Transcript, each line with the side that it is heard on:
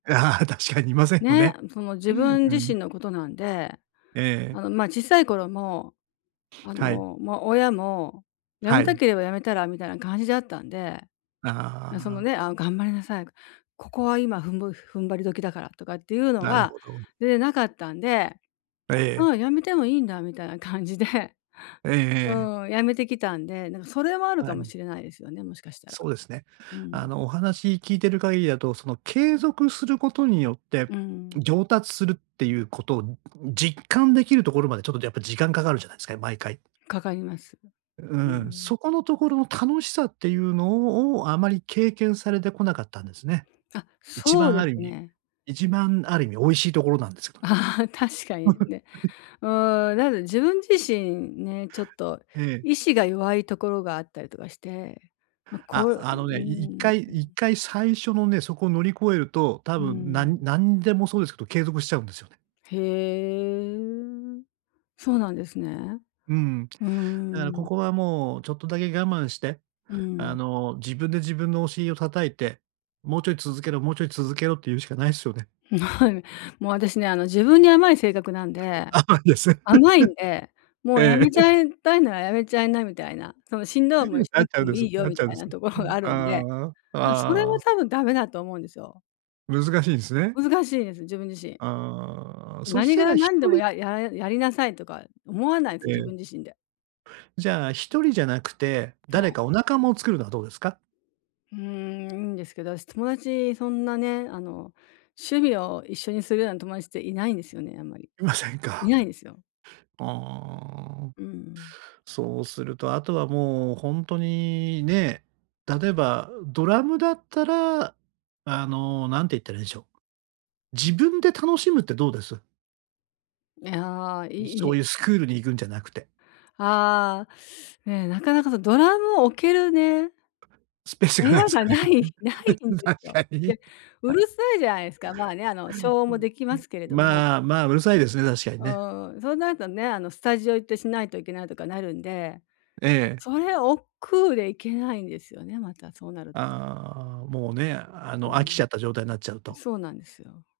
right: 確かにいませんほ
left: ね、
right: ね。
left: その自
right: う
left: 分自
right: ん。
left: 身のことなんで、
right: ええ。
left: あの、ま、小さい頃も、あ
right: はい。
left: の、ま、親も、や
right: は
left: めた
right: い。
left: ければやめたらみたいな感じだったんで。な、その
right: あ
left: ね、
right: あ。
left: ああ、頑張りなさい、ここは今、ふんぼ踏ん張り時だからとかっていうの
right: なる
left: は
right: ほど。
left: 全然なかったんで、
right: あ、え
left: あ
right: え。
left: あ、やめてもいいんだみたいな感じで。
right: ええ
left: う
right: ええ。
left: ーん、やめてきたんで、なんかそれはある
right: は
left: かも
right: い。
left: しれないですよね、もしかしたら。
right: そうですね。
left: う
right: あ
left: ん。
right: の、お話聞いてる限りだと、その継続することによって、
left: うん。
right: 上達するっていうことを、実感できるところまでちょっとやっぱ時間かかるじゃないすか、毎回。
left: かかります。
right: う
left: う
right: ーん、
left: ん。
right: そこのところ楽しさっていうのをを、あまり経験されてこなかったんですね。
left: あ、
right: 一
left: そう
right: 番
left: で
right: あ
left: す
right: る意味
left: ね。
right: 一番ある意味美味しいところなんですかね。
left: ああ、確かにね。うーん、だで、自分自身ね、ちょっと
right: ええ。
left: 意志が弱いところがあったりとかして。ま、こ
right: あ、
left: う、う
right: あの
left: うー
right: ね、い一
left: ん、
right: 回
left: う
right: 一
left: ん。
right: 回最初のね、そこを乗り越えると多
left: うー
right: 分、な
left: ん。
right: んなんでもそうですけど、継続しちゃうんですよね。
left: へえ、そうなんですね。
right: うん。だ
left: うー
right: からこ
left: ん。
right: こはもうちょっとだけ我慢して、
left: う
right: あ
left: ん。
right: の、自分で自分のお尻を叩いて、もうちょい続けろもうちょい続けろって言うしかないっすよね。
left: もう私ね、あの、自分に甘い性格なんで、
right: 甘いですね。
left: 甘いんで、もうやめ
right: え
left: ち
right: え。
left: ゃいたいなら、やめちゃいなみたいな、そのしんどい思いし
right: な
left: な
right: っ
left: く
right: ちゃ
left: て
right: うん
left: も
right: で
left: い
right: す
left: いよ
right: なっ
left: み
right: ちゃうん
left: た
right: で
left: い
right: す。
left: なところ
right: う
left: が
right: ん、
left: あるんで、
right: ああ。
left: ぬ、
right: あ
left: それは
right: あ。
left: 多分ダメだと思うんですよ。
right: 難しいですね。
left: 難しいです、自分自身。
right: ああ、そ
left: な
right: し
left: に
right: た
left: が
right: ら一
left: なんでも、
right: 人
left: やいややりなさいとか思わないす、
right: え
left: 自
right: え。
left: 分自身で。
right: じゃあ、一人じゃなくて、
left: そ
right: 誰
left: う。
right: かお仲間を作るのはどうですか？
left: うーん、いいんですけど、あし友達そんなね、あの、趣味を一緒にするような友達っていないんですよね、あんまり、
right: いません
left: い
right: か。
left: ないんすよ。
right: ああ。
left: うんうん。
right: そうするとあとはもう、ほんとに、ね、例えば、ドラムだったら、あの、なんて言ったらいいんしょう。自分で楽しむってどうです？
left: いや、
right: い
left: い
right: そ
left: い。
right: ういうスクールに行くんじゃなくて。
left: ああ。ね、なかなかそのドラムを置けるね
right: スペース
left: 部
right: がな
left: 屋
right: いす
left: が、
right: かね？
left: ないないん
right: 確
left: ですよ。
right: かに。
left: で、うるさいじゃないすか。まあね、あの、消音
right: う
left: も
right: ん、
left: でき
right: う
left: ま
right: ん。
left: すけれども。
right: まあまあ、うるさいですね、確かに
left: う
right: ね。
left: ーん、そうなるとね、あの、スタジオ行ってしないといけないとかなるんで。
right: ええ。
left: それ億劫で行けないんですよね、またそうなると。
right: ああ、もうね、あ
left: う
right: の、飽きち
left: ん。
right: ゃった状態なっちゃうと。
left: そうなんですよ。